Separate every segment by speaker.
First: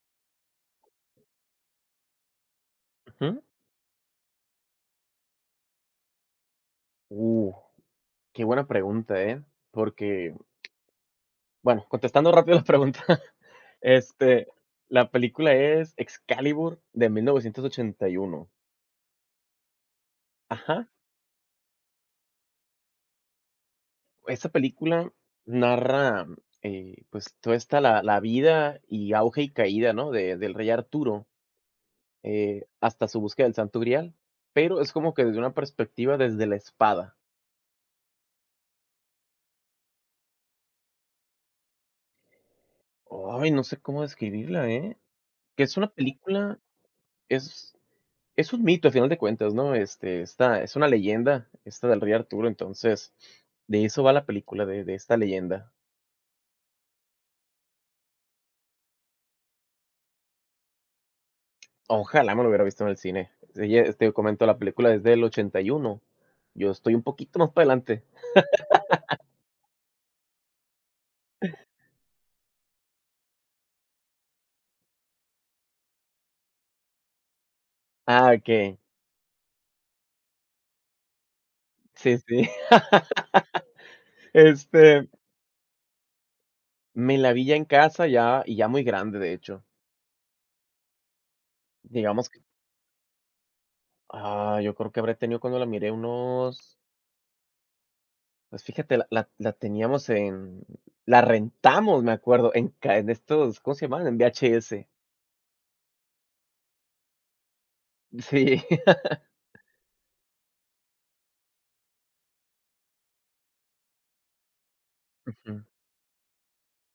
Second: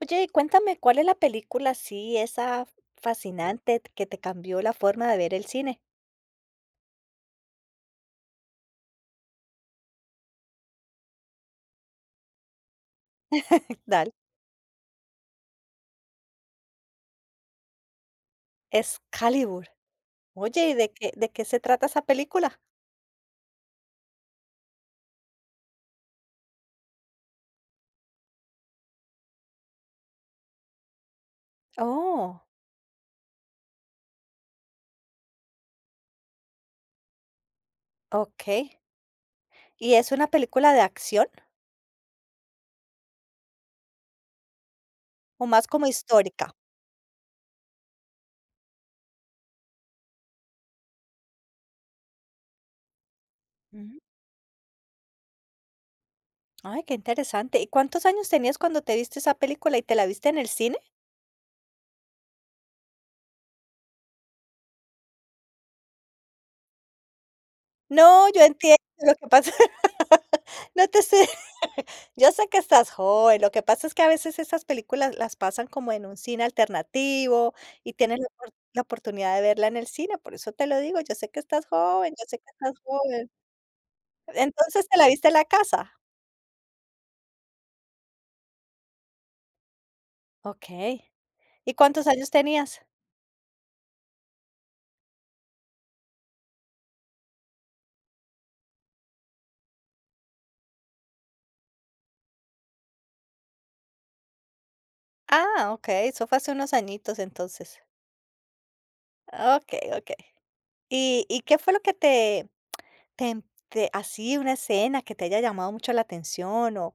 Speaker 1: Oye, y cuéntame, ¿cuál es la película así, esa
Speaker 2: Ujú.
Speaker 1: fascinante que te cambió la forma de ver el cine?
Speaker 2: Uh, Qué buena pregunta, ¿eh? Porque, bueno, contestando rápido la pregunta,
Speaker 1: Dale.
Speaker 2: este, la película es Excalibur de 1981.
Speaker 1: Excalibur. Oye, ¿y
Speaker 2: Ajá.
Speaker 1: de qué se trata esa película?
Speaker 2: Esa película narra, pues, toda esta la vida y auge y caída, ¿no? Del rey Arturo
Speaker 1: Oh,
Speaker 2: hasta su búsqueda del Santo Grial, pero es como que desde una perspectiva desde la espada.
Speaker 1: ok. ¿Y es una película de acción
Speaker 2: Ay, no sé cómo describirla, ¿eh?
Speaker 1: o
Speaker 2: Que
Speaker 1: más
Speaker 2: es
Speaker 1: como
Speaker 2: una
Speaker 1: histórica?
Speaker 2: película. Es Es un mito, a final de cuentas, ¿no? Esta es una leyenda, esta del rey Arturo. Entonces, de
Speaker 1: Mm,
Speaker 2: eso va la película, de esta leyenda.
Speaker 1: ay, qué interesante. ¿Y cuántos años tenías cuando te viste esa película y te la viste en el cine?
Speaker 2: Ojalá me lo hubiera visto en el cine. Ella, comento, la película es del 81. Yo estoy un poquito más para adelante.
Speaker 1: No, yo entiendo lo que pasa. No te sé. Yo sé que estás joven, lo que pasa es que a veces esas películas las pasan como en un cine alternativo y tienes
Speaker 2: Ah, okey.
Speaker 1: la oportunidad de verla en el cine, por eso te lo digo, yo sé que estás joven,
Speaker 2: Sí,
Speaker 1: yo sé que
Speaker 2: sí.
Speaker 1: estás joven. Entonces, ¿te
Speaker 2: Este,
Speaker 1: la viste en la casa?
Speaker 2: Me la vi ya en casa, ya y ya muy grande, de hecho.
Speaker 1: Okey. ¿Y cuántos
Speaker 2: Digamos
Speaker 1: años
Speaker 2: que
Speaker 1: tenías?
Speaker 2: yo creo que habré tenido cuando la miré unos. Pues fíjate, la teníamos en la rentamos, me acuerdo, en estos, ¿cómo se llamaban? En VHS.
Speaker 1: Ah, okey, eso fue hace unos añitos entonces.
Speaker 2: Sí.
Speaker 1: Okey, okey. ¿Y qué fue lo que te Tem te así una escena que te haya
Speaker 2: Ujú.
Speaker 1: llamado mucho la atención, o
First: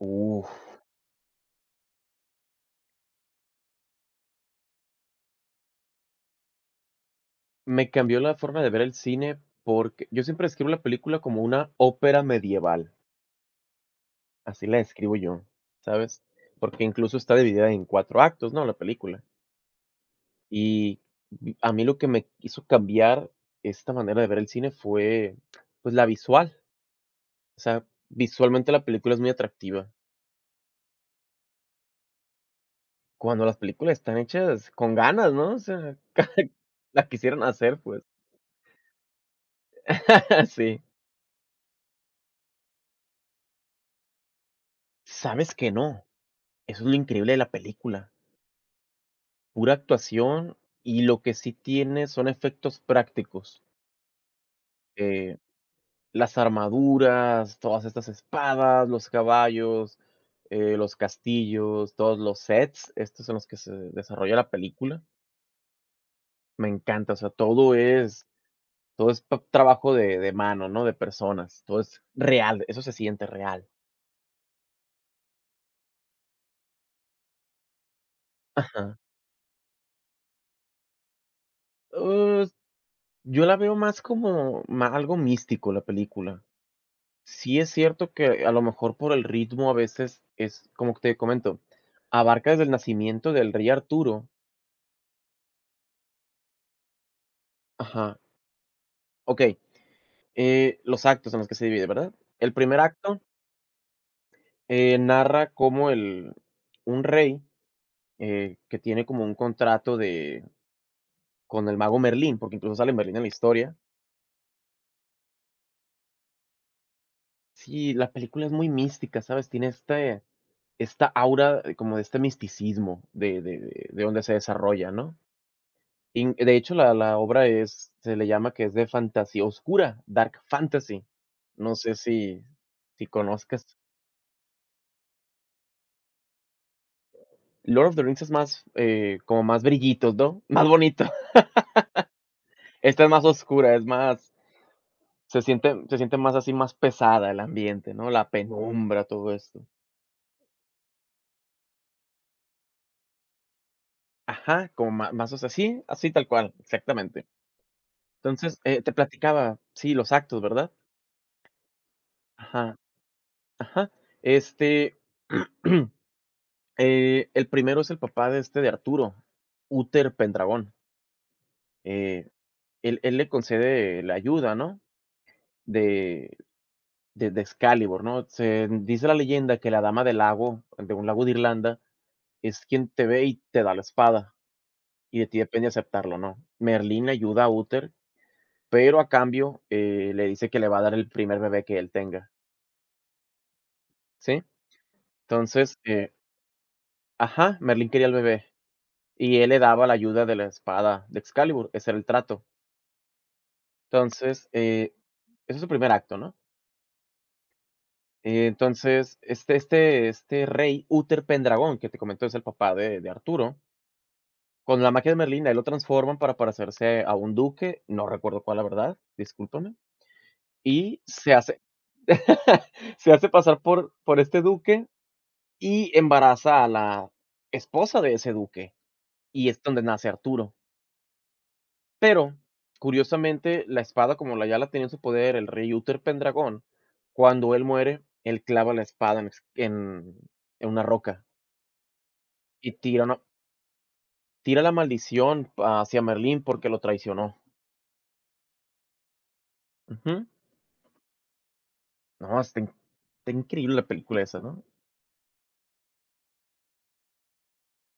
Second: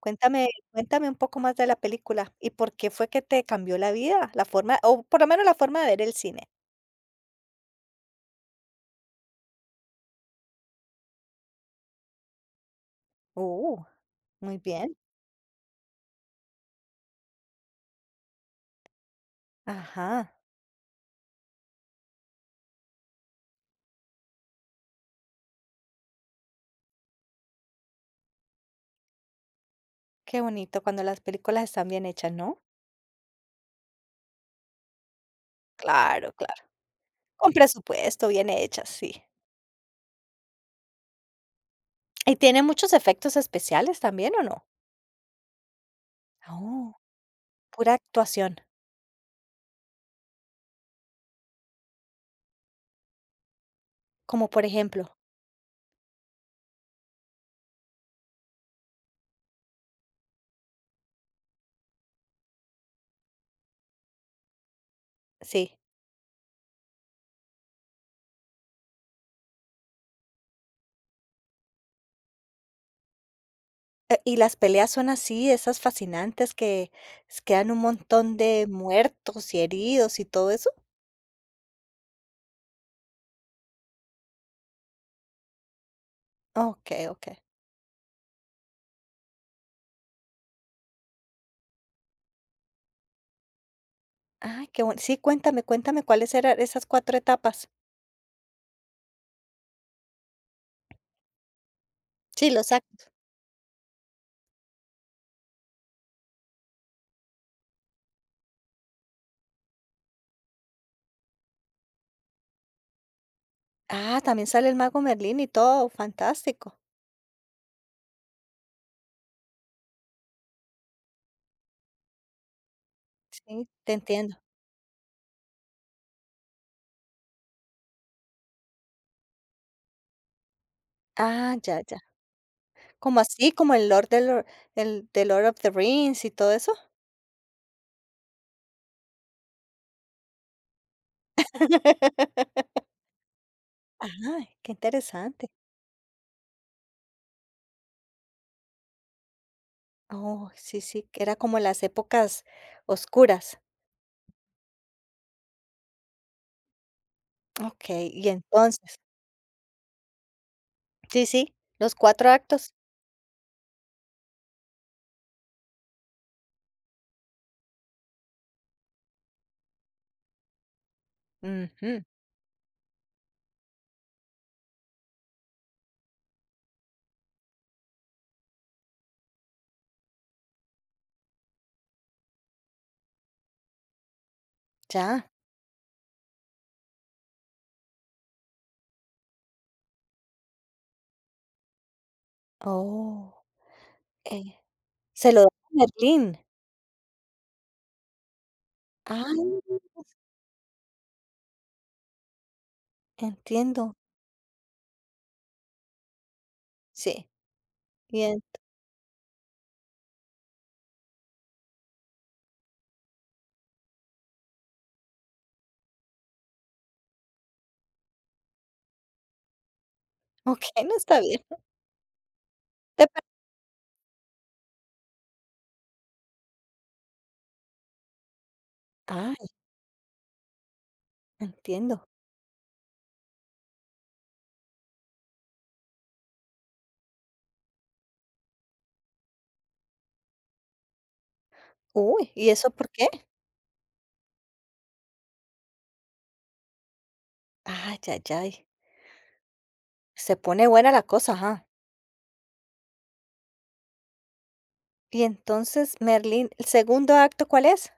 Speaker 1: cuéntame cuéntame un poco más de la película, y por qué fue que te cambió la vida, la forma o por lo menos la forma de ver el cine.
Speaker 2: me cambió la forma de ver el cine porque yo siempre describo la película como una ópera medieval,
Speaker 1: Uh, Muy
Speaker 2: así la
Speaker 1: bien.
Speaker 2: describo yo, ¿sabes? Porque incluso está dividida en 4 actos, ¿no? La película.
Speaker 1: Ajá,
Speaker 2: Y a mí lo que me hizo cambiar esta manera de ver el cine fue, pues, la visual. O sea, visualmente la película es muy atractiva.
Speaker 1: qué bonito cuando las películas están bien hechas, ¿no?
Speaker 2: Cuando las películas están hechas con ganas, ¿no? O sea,
Speaker 1: Claro, claro.
Speaker 2: la quisieron
Speaker 1: Con
Speaker 2: hacer, pues.
Speaker 1: presupuesto, bien hechas, sí.
Speaker 2: Sí.
Speaker 1: ¿Y tiene muchos efectos especiales también, o no?
Speaker 2: ¿Sabes que no? Eso es lo
Speaker 1: Oh,
Speaker 2: increíble de la
Speaker 1: pura
Speaker 2: película.
Speaker 1: actuación,
Speaker 2: Pura actuación y lo que sí tiene son efectos prácticos.
Speaker 1: como por ejemplo,
Speaker 2: Eh, las armaduras, todas estas espadas, los caballos, los castillos, todos los sets, estos en los que se desarrolla la película.
Speaker 1: sí.
Speaker 2: Me encanta, o sea, todo es trabajo de mano, ¿no? De personas, todo es real, eso se siente real.
Speaker 1: Y las peleas son así, esas fascinantes que s quedan un montón de
Speaker 2: Ajá.
Speaker 1: muertos y heridos y todo eso.
Speaker 2: Uh, yo la veo más como ma algo místico la película.
Speaker 1: Okey, okey.
Speaker 2: Sí es cierto que a lo mejor por el ritmo a veces es, como te comento, abarca desde el nacimiento del rey Arturo.
Speaker 1: Ay, qué bueno. Sí, cuéntame cuáles eran esas 4 etapas.
Speaker 2: Ajá, okey, los actos en los que se divide, ¿verdad?
Speaker 1: Sí,
Speaker 2: El
Speaker 1: los
Speaker 2: primer
Speaker 1: actos.
Speaker 2: acto, narra cómo el un rey, que tiene como un contrato de con el mago Merlín, porque incluso sale Merlín en la historia.
Speaker 1: Ah, también sale el mago Merlín y todo, fantástico.
Speaker 2: Sí, la película es muy mística, ¿sabes? Tiene esta aura como de este misticismo de de
Speaker 1: Sí,
Speaker 2: de
Speaker 1: te
Speaker 2: de donde se
Speaker 1: entiendo.
Speaker 2: desarrolla, ¿no? In De hecho, la obra es se le llama que es de fantasía oscura, dark fantasy.
Speaker 1: Ah,
Speaker 2: No
Speaker 1: ya,
Speaker 2: sé
Speaker 1: ya.
Speaker 2: si
Speaker 1: ¿Como así,
Speaker 2: conozcas.
Speaker 1: como el de Lord of the Rings y todo eso?
Speaker 2: Lord of the Rings es más, como más brillitos, ¿no? Más bonito. Esta es más oscura, es más.
Speaker 1: Ah, qué
Speaker 2: se
Speaker 1: interesante.
Speaker 2: siente se siente más así, más pesada el ambiente, ¿no? La penumbra, todo esto.
Speaker 1: Oh, sí, sí, que era como las épocas oscuras.
Speaker 2: Ajá, como má más, o sea, sí, así tal cual, exactamente.
Speaker 1: Okey, y
Speaker 2: Entonces, te
Speaker 1: entonces,
Speaker 2: platicaba, sí, los actos, ¿verdad?
Speaker 1: sí, sí, los 4 actos.
Speaker 2: Ajá. Ajá, este, el primero es el papá de Arturo, Uther Pendragón,
Speaker 1: Ujú.
Speaker 2: eh, él le concede la ayuda, ¿no?, de de Excalibur, ¿no? Se dice la leyenda que la dama del lago, de un lago de Irlanda, es quien te ve y te da la espada, y de
Speaker 1: Ya.
Speaker 2: ti depende aceptarlo no. Merlín le ayuda a Uther, pero a cambio, le dice que le va a dar el primer bebé que él tenga,
Speaker 1: Oh,
Speaker 2: ¿sí?
Speaker 1: eh, se lo da a
Speaker 2: Entonces,
Speaker 1: Merlín.
Speaker 2: ajá, Merlín quería el bebé.
Speaker 1: Ah,
Speaker 2: Y él le daba la ayuda de la espada de Excalibur, ese era el trato.
Speaker 1: entiendo.
Speaker 2: Entonces, ese es su primer acto, ¿no?
Speaker 1: Sí, bien.
Speaker 2: Entonces, este rey Uther Pendragón, que te comento es el papá de Arturo, con la magia de Merlín, a él lo transforman para parecerse a un duque, no recuerdo cuál, la verdad, discúlpame,
Speaker 1: Okey, no,
Speaker 2: y
Speaker 1: está
Speaker 2: se
Speaker 1: bien.
Speaker 2: hace
Speaker 1: Te
Speaker 2: se
Speaker 1: per
Speaker 2: hace pasar por este duque y embaraza a la esposa de ese duque,
Speaker 1: ay,
Speaker 2: y es donde nace Arturo.
Speaker 1: entiendo.
Speaker 2: Pero, curiosamente, la espada, como la ya la tenía en su poder el rey Uther Pendragón, cuando él muere, él clava la espada en ex en una roca
Speaker 1: Uy, ¿y eso
Speaker 2: y
Speaker 1: por qué?
Speaker 2: tira la maldición hacia Merlín porque lo traicionó.
Speaker 1: Ay, ay, ay.
Speaker 2: Ujú.
Speaker 1: Se pone buena la cosa, ajá.
Speaker 2: No, está in está increíble la película esa, ¿no?
Speaker 1: Y entonces, Merlín, ¿el segundo acto cuál es?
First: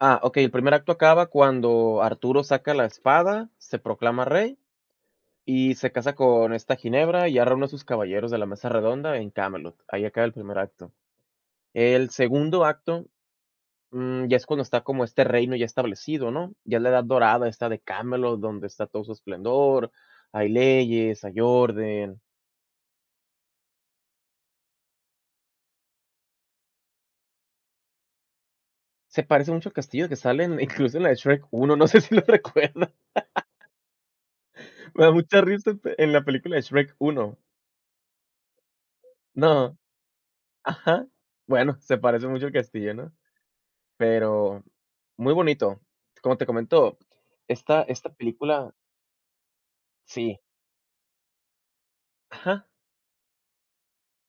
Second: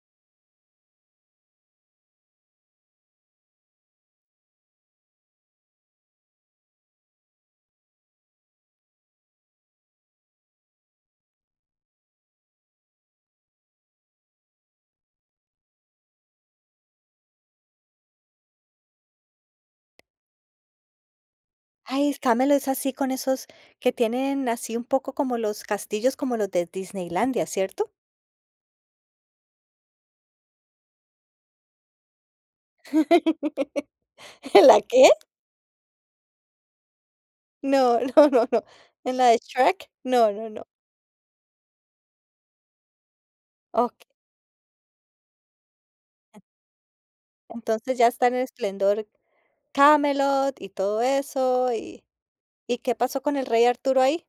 Speaker 2: Ah, okey, el primer acto acaba cuando Arturo saca la espada, se proclama rey y se casa con esta Ginebra y ya reúne a sus caballeros de la mesa redonda en Camelot. Ahí acaba el primer acto. El segundo acto. Ya es cuando está como este reino ya establecido, ¿no? Ya la edad dorada está de Camelot, donde está todo su esplendor, hay leyes, hay
Speaker 1: Ay,
Speaker 2: orden.
Speaker 1: es Camelot es así con esos que tienen así un poco como los castillos como los de Disneylandia, ¿cierto?
Speaker 2: Se parece mucho al castillo que sale en incluso en la de Shrek uno, no sé si lo recuerdas.
Speaker 1: ¿La
Speaker 2: Me
Speaker 1: qué?
Speaker 2: da mucha risa en la película de Shrek uno.
Speaker 1: No, no, no, no. ¿En la de
Speaker 2: No,
Speaker 1: Shrek? No, no, no.
Speaker 2: ajá. Bueno, se parece mucho al castillo, ¿no?
Speaker 1: Okey.
Speaker 2: Pero muy bonito. Como te comento, esta
Speaker 1: Entonces ya
Speaker 2: esta
Speaker 1: está en el
Speaker 2: película.
Speaker 1: esplendor
Speaker 2: Sí,
Speaker 1: Camelot y todo eso, ¿y
Speaker 2: ajá.
Speaker 1: qué pasó con el rey Arturo ahí?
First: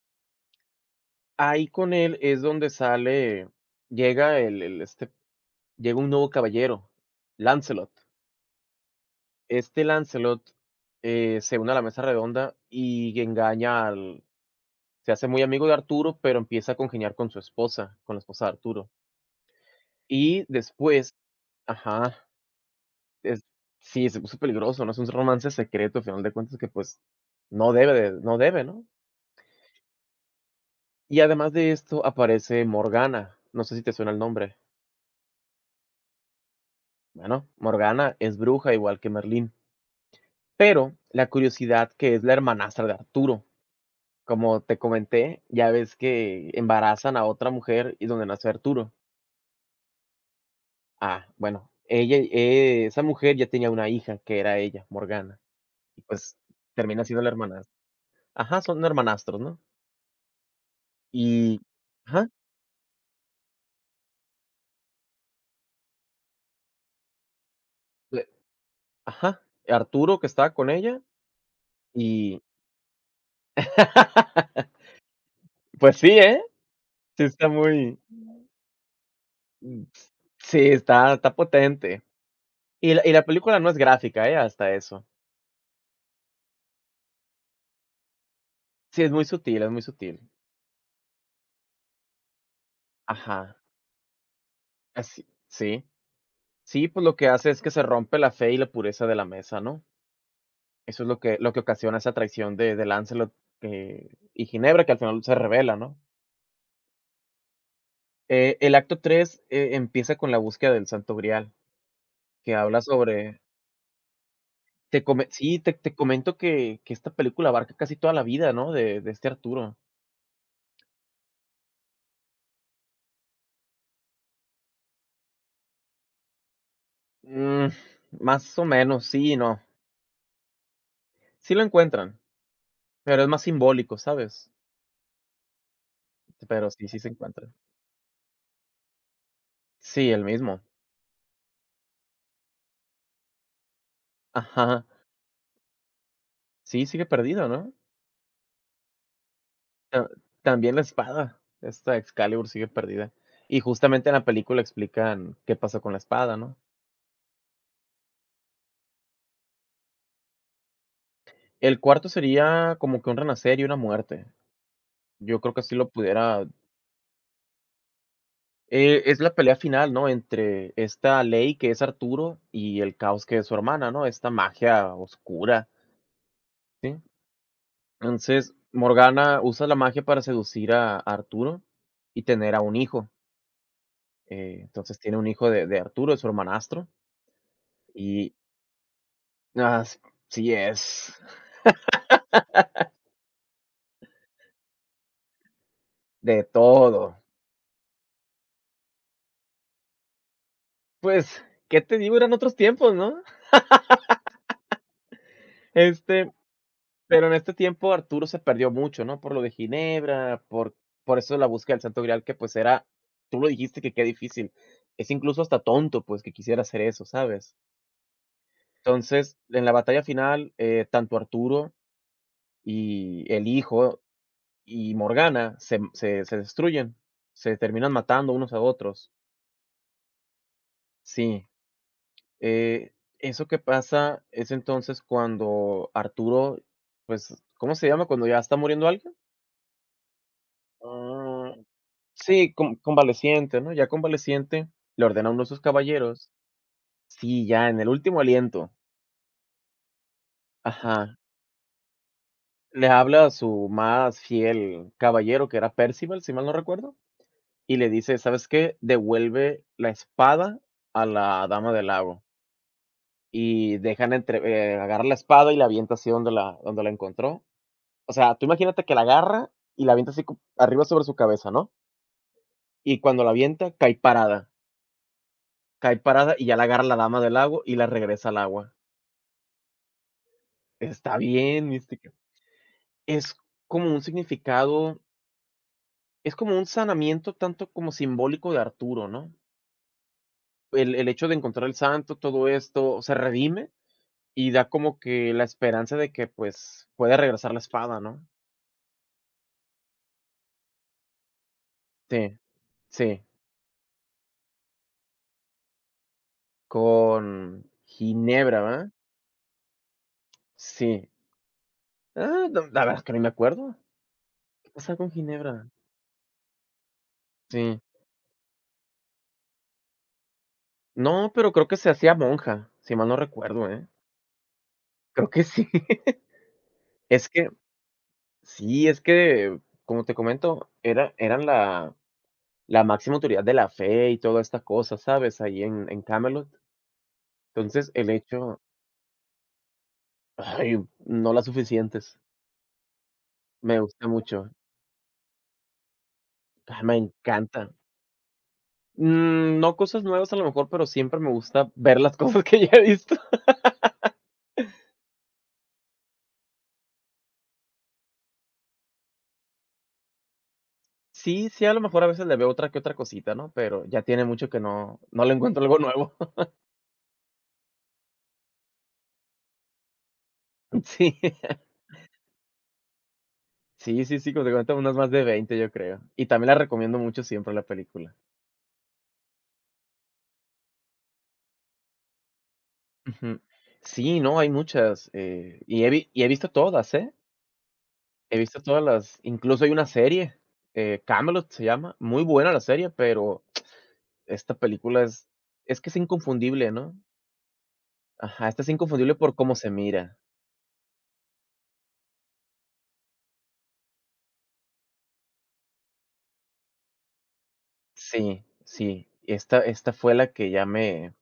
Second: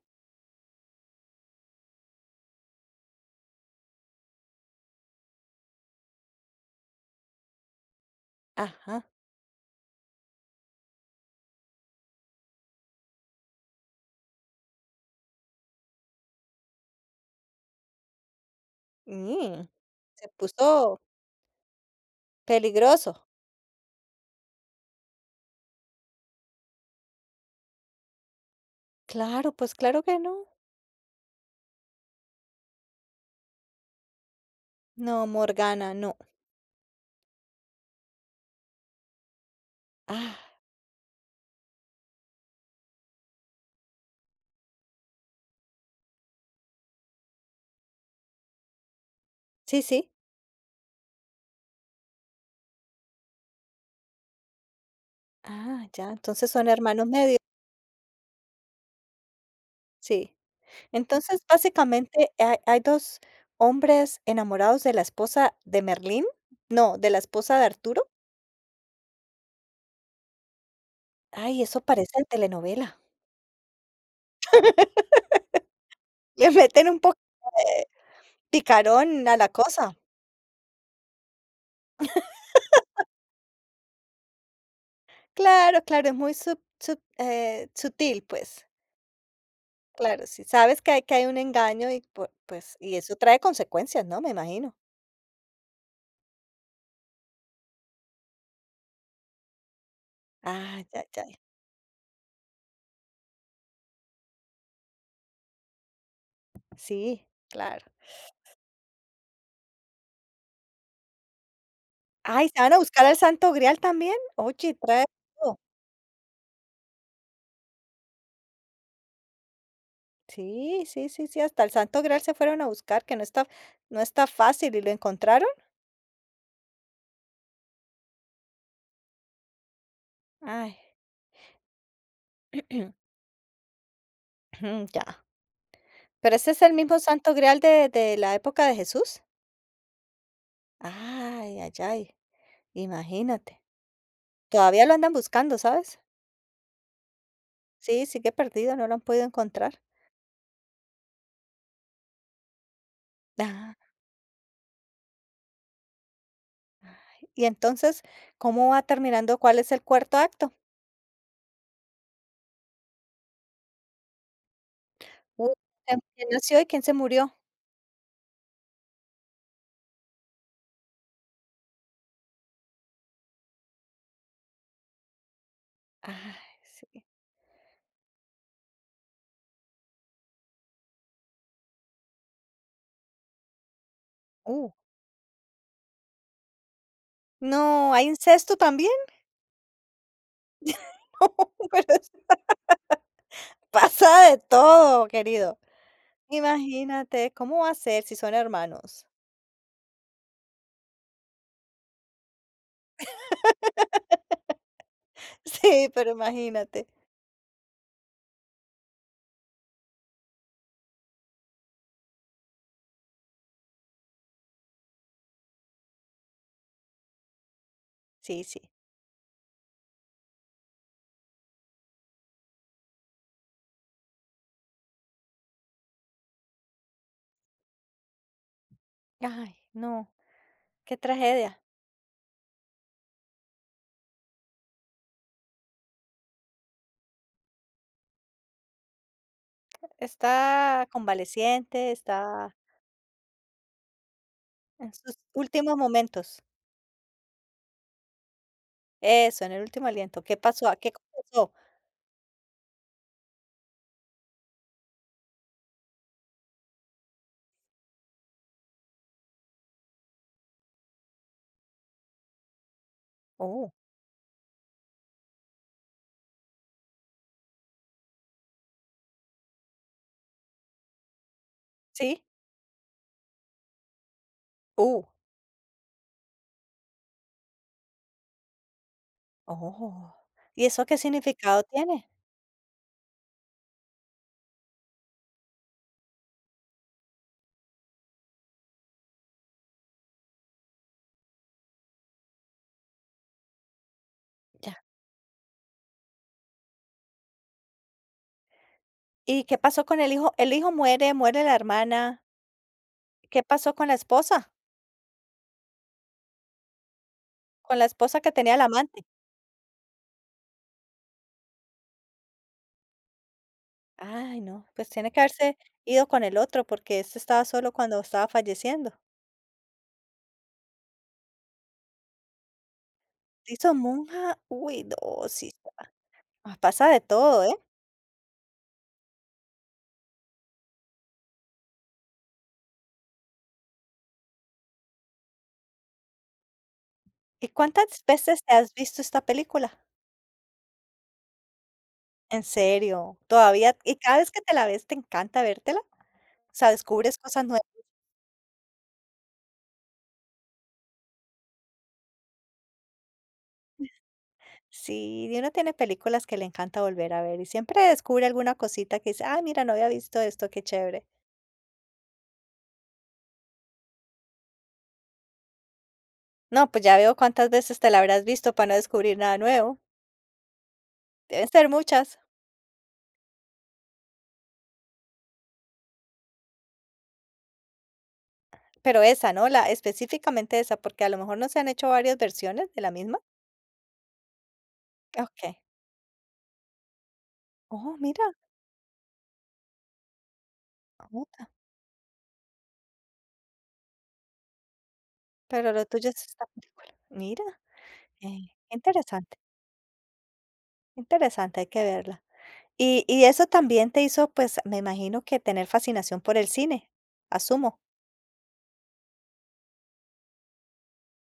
Speaker 2: Ahí con él es donde sale llega el este Llega un nuevo caballero, Lancelot.
Speaker 1: Ajá.
Speaker 2: Este Lancelot, se une a la mesa redonda y engaña al se hace muy amigo de Arturo, pero empieza a congeniar con su esposa, con la esposa de Arturo.
Speaker 1: Mm, Se
Speaker 2: Y
Speaker 1: puso
Speaker 2: después, ajá,
Speaker 1: peligroso.
Speaker 2: es sí, se puso peligroso, ¿no? Es un romance secreto, al final de cuentas, que, pues, no debe, ¿no?
Speaker 1: Claro, pues claro que no.
Speaker 2: Y además de esto, aparece Morgana, no sé si te suena el nombre.
Speaker 1: No, Morgana, no.
Speaker 2: Bueno, Morgana es bruja, igual que Merlín,
Speaker 1: Ah,
Speaker 2: pero la curiosidad que es la hermanastra de Arturo. Como te comenté, ya ves que embarazan a otra mujer y donde nace Arturo.
Speaker 1: sí, sí.
Speaker 2: Ah, bueno, ella, esa mujer ya tenía una hija que era ella, Morgana,
Speaker 1: Ah,
Speaker 2: y
Speaker 1: ya,
Speaker 2: pues
Speaker 1: entonces son
Speaker 2: termina
Speaker 1: hermanos
Speaker 2: siendo la
Speaker 1: medios.
Speaker 2: hermanastra. Ajá, son hermanastros, ¿no?
Speaker 1: Sí. Entonces,
Speaker 2: Y ajá,
Speaker 1: básicamente, hay 2 hombres enamorados de la esposa de Merlín, no, de la esposa de Arturo.
Speaker 2: le ajá, Arturo que estaba con ella
Speaker 1: Ay, eso parecen
Speaker 2: y
Speaker 1: telenovela.
Speaker 2: pues sí, ¿eh?
Speaker 1: Le meten un poco
Speaker 2: Sí está
Speaker 1: de
Speaker 2: muy.
Speaker 1: picarón a la
Speaker 2: mm,
Speaker 1: cosa.
Speaker 2: sí, está potente. Y la película no es gráfica, ¿eh? Hasta eso.
Speaker 1: Claro, claro, es muy sub sub sutil, pues.
Speaker 2: Sí, es muy sutil, es muy
Speaker 1: Claro,
Speaker 2: sutil.
Speaker 1: si sabes que hay un engaño y pues, y eso trae
Speaker 2: Ajá,
Speaker 1: consecuencias, ¿no? Me imagino.
Speaker 2: así, sí. Sí, pues lo que hace es que se rompe la fe y la pureza de la mesa, ¿no?
Speaker 1: Ah, ya,
Speaker 2: Eso es lo
Speaker 1: ya.
Speaker 2: que lo que ocasiona esa traición de Lancelot, y Ginebra, que al final se revela, ¿no?
Speaker 1: Sí, claro.
Speaker 2: El acto 3 empieza con la búsqueda del Santo Grial,
Speaker 1: Ay,
Speaker 2: que
Speaker 1: ¿se van a
Speaker 2: habla
Speaker 1: buscar al
Speaker 2: sobre
Speaker 1: Santo Grial también? Oye,
Speaker 2: te
Speaker 1: trae
Speaker 2: come sí,
Speaker 1: todo.
Speaker 2: te comento que esta película abarca casi toda la vida, ¿no?, de este Arturo.
Speaker 1: Sí, sí, sí, sí, hasta el Santo Grial se fueron a buscar, que no está fácil, ¿y lo encontraron?
Speaker 2: Mm, Más o menos, sí y no.
Speaker 1: Ay,
Speaker 2: Sí lo encuentran, pero es más simbólico, ¿sabes?
Speaker 1: ya. ¿Pero ese es
Speaker 2: Pero
Speaker 1: el
Speaker 2: sí, sí
Speaker 1: mismo
Speaker 2: se
Speaker 1: Santo
Speaker 2: encuentran.
Speaker 1: Grial de la época de Jesús?
Speaker 2: Sí, el mismo.
Speaker 1: Ay, ay, ay, imagínate.
Speaker 2: Ajá.
Speaker 1: Todavía lo andan buscando, ¿sabes?
Speaker 2: Sí, sigue perdido, ¿no?
Speaker 1: Sí, sigue perdido, no lo han podido encontrar.
Speaker 2: Ta También la espada, esta Excalibur sigue perdida. Y
Speaker 1: Ah,
Speaker 2: justamente en la película explican qué pasó con la espada, ¿no?
Speaker 1: y entonces, ¿cómo va terminando? ¿Cuál es el cuarto acto?
Speaker 2: El cuarto sería como que un renacer y una muerte. Yo
Speaker 1: Uh,
Speaker 2: creo que así lo
Speaker 1: ¿quién
Speaker 2: pudiera.
Speaker 1: nació y quién se murió?
Speaker 2: Es la pelea final, ¿no? Entre esta Ley, que es Arturo, y el Caos, que es su hermana, ¿no? Esta magia oscura,
Speaker 1: Ay,
Speaker 2: ¿sí?
Speaker 1: sí.
Speaker 2: Entonces, Morgana usa la magia para seducir a Arturo y tener a un hijo.
Speaker 1: Uh,
Speaker 2: Entonces, tiene un hijo de Arturo, de su hermanastro,
Speaker 1: no, ¿hay
Speaker 2: y
Speaker 1: incesto también?
Speaker 2: as sí sí es.
Speaker 1: Pero pasa de todo, querido.
Speaker 2: De todo.
Speaker 1: Imagínate, ¿cómo va a ser si son hermanos?
Speaker 2: Pues, ¿qué te digo? Eran otros tiempos, ¿no?
Speaker 1: Sí, pero
Speaker 2: Este,
Speaker 1: imagínate.
Speaker 2: pero en este tiempo Arturo se perdió mucho, ¿no? Por lo de Ginebra, por eso la búsqueda del Santo Grial, que pues era, tú lo dijiste que qué difícil. Es incluso hasta tonto, pues, que quisiera hacer eso, ¿sabes?
Speaker 1: Sí, sí.
Speaker 2: Entonces, en la batalla final, tanto Arturo y el hijo y Morgana se destruyen, se terminan matando unos a otros.
Speaker 1: Ay, no. Qué
Speaker 2: Sí.
Speaker 1: tragedia.
Speaker 2: Eh, Eso que pasa es entonces cuando Arturo, pues, ¿cómo se llama? Cuando ya está muriendo alguien.
Speaker 1: Está
Speaker 2: Ah,
Speaker 1: convaleciente,
Speaker 2: sí,
Speaker 1: está
Speaker 2: convaleciente, ¿no? Ya convaleciente,
Speaker 1: en
Speaker 2: le
Speaker 1: sus
Speaker 2: ordena a uno de sus
Speaker 1: últimos
Speaker 2: caballeros.
Speaker 1: momentos.
Speaker 2: Sí, ya en el último aliento.
Speaker 1: Eso, en el último aliento. ¿Qué pasó? ¿A qué
Speaker 2: Ajá.
Speaker 1: confesó?
Speaker 2: Le habla a su más fiel caballero, que era Percival, si mal no recuerdo, y le dice: ¿Sabes qué? Devuelve la espada a la dama del lago.
Speaker 1: Oh,
Speaker 2: Y dejan entre agarra la espada y la avienta así donde la encontró. O sea, tú imagínate que la agarra y la avienta así arriba sobre su cabeza, ¿no?
Speaker 1: ¿sí?
Speaker 2: Y cuando la avienta, cae parada.
Speaker 1: Uh,
Speaker 2: Cae parada y ya la agarra la dama del lago y la regresa al agua.
Speaker 1: oh. ¿Y eso qué
Speaker 2: Está
Speaker 1: significado
Speaker 2: bien,
Speaker 1: tiene?
Speaker 2: mística. Es como un significado, es como un sanamiento tanto como simbólico de Arturo, ¿no? El hecho de encontrar el santo, todo esto, se redime y da
Speaker 1: Ya.
Speaker 2: como que la esperanza de que pues puede regresar la espada, ¿no?
Speaker 1: ¿Y qué pasó con el hijo? El hijo muere, muere la hermana.
Speaker 2: Sí, sí.
Speaker 1: ¿Qué pasó con la esposa?
Speaker 2: Con
Speaker 1: Con la esposa que tenía el
Speaker 2: Ginebra, ¿verdad?
Speaker 1: amante.
Speaker 2: Sí. Ah, no, la verdad es que no me acuerdo.
Speaker 1: Ay, no, pues
Speaker 2: Está
Speaker 1: tiene
Speaker 2: con
Speaker 1: que
Speaker 2: ginebra.
Speaker 1: haberse ido con el otro porque este estaba solo
Speaker 2: Sí.
Speaker 1: cuando estaba falleciendo.
Speaker 2: No, pero creo que se hacía monja, si mal no
Speaker 1: Se
Speaker 2: recuerdo,
Speaker 1: hizo
Speaker 2: ¿eh?
Speaker 1: monja. Uy, no,
Speaker 2: Creo que
Speaker 1: sí.
Speaker 2: sí.
Speaker 1: Pasa de
Speaker 2: Es
Speaker 1: todo,
Speaker 2: que
Speaker 1: ¿eh?
Speaker 2: sí, es que, como te comento, eran la máxima autoridad de la fe y toda esta cosa, ¿sabes? Ahí en Camelot.
Speaker 1: ¿Y
Speaker 2: Entonces,
Speaker 1: cuántas
Speaker 2: el
Speaker 1: veces te
Speaker 2: hecho
Speaker 1: has visto esta película?
Speaker 2: Ay, no las suficientes.
Speaker 1: ¿En serio? ¿Todavía?
Speaker 2: Me
Speaker 1: ¿Y
Speaker 2: gusta
Speaker 1: cada vez que
Speaker 2: mucho.
Speaker 1: te la ves te encanta vértela? O sea,
Speaker 2: Ah, me
Speaker 1: ¿descubres cosas nuevas?
Speaker 2: encanta. No cosas nuevas a lo mejor, pero siempre me gusta ver las cosas que ya he visto.
Speaker 1: Sí, y uno tiene películas que le encanta volver a ver y siempre descubre alguna cosita que dice, ah, mira, no había visto esto, qué chévere.
Speaker 2: Sí, sí, a lo mejor a veces le veo otra que otra cosita, ¿no? Pero ya tiene mucho que no le encuentro algo nuevo.
Speaker 1: No, pues ya veo cuántas veces te la habrás visto para no descubrir nada nuevo.
Speaker 2: Sí,
Speaker 1: Deben ser muchas,
Speaker 2: sí, sí, sí, como te cuento, unas más de 20, yo creo. Y también la recomiendo mucho siempre la película.
Speaker 1: pero esa, ¿no? La específicamente esa, porque a lo mejor no se han hecho varias versiones de la misma.
Speaker 2: Ujú. Sí, no, hay muchas,
Speaker 1: Ok.
Speaker 2: y he visto todas, ¿eh?
Speaker 1: Oh, mira,
Speaker 2: He visto todas las Incluso hay una serie, Camelot
Speaker 1: otra.
Speaker 2: se llama, muy buena la serie, pero esta película es.
Speaker 1: Pero
Speaker 2: es
Speaker 1: lo
Speaker 2: que es
Speaker 1: tuyo es esta
Speaker 2: inconfundible,
Speaker 1: película.
Speaker 2: ¿no?
Speaker 1: Mira,
Speaker 2: Ajá,
Speaker 1: eh,
Speaker 2: esta es
Speaker 1: qué
Speaker 2: inconfundible por
Speaker 1: interesante.
Speaker 2: cómo se mira.
Speaker 1: Interesante, hay que verla. Y eso también te hizo, pues, me imagino que tener fascinación por el cine, asumo.
Speaker 2: Sí, sí, esta fue la que ya me.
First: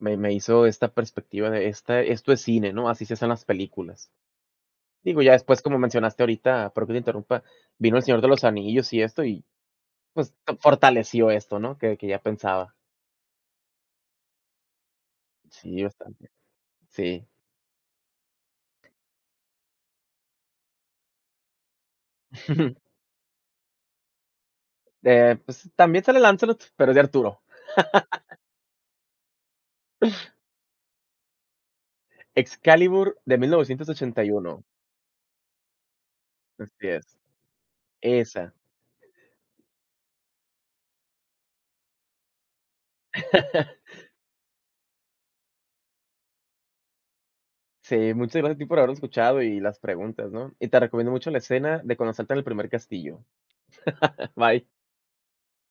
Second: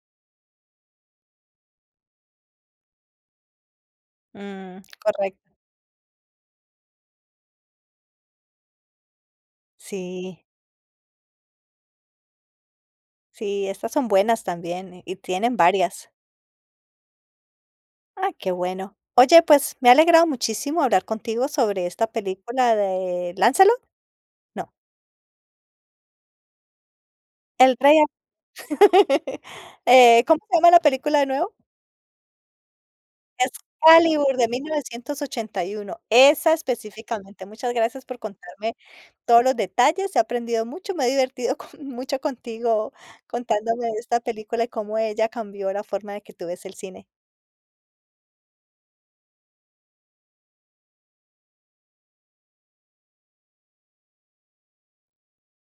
Speaker 2: Me hizo esta perspectiva de esta esto es cine, ¿no? Así se hacen las películas.
Speaker 1: Mm,
Speaker 2: Digo, ya
Speaker 1: Correcto.
Speaker 2: después, como mencionaste ahorita, perdón que te interrumpa, vino El Señor de los Anillos y esto, y pues
Speaker 1: Sí,
Speaker 2: fortaleció esto, ¿no? Que ya pensaba.
Speaker 1: sí, estas son buenas también y tienen
Speaker 2: Sí,
Speaker 1: varias.
Speaker 2: bastante. Sí.
Speaker 1: Ah, qué bueno. Oye, pues me ha alegrado muchísimo hablar contigo sobre esta película de Lancelot. No,
Speaker 2: Pues también sale Lancelot, pero es de Arturo.
Speaker 1: el Rey. ¿Cómo se llama la película de nuevo?
Speaker 2: Excalibur de mil novecientos ochenta y
Speaker 1: Excalibur de mil
Speaker 2: uno.
Speaker 1: novecientos ochenta y uno, esa
Speaker 2: Así es,
Speaker 1: específicamente. Muchas gracias por
Speaker 2: esa.
Speaker 1: contarme todos los detalles, he aprendido mucho, me he divertido con mucho contigo contándome de esta película y cómo ella cambió la forma de que tú ves el cine.
Speaker 2: Sí, muchas gracias a ti por haberlo escuchado y las preguntas, ¿no? Y te recomiendo mucho la escena de cuando saltan el primer castillo. Bye.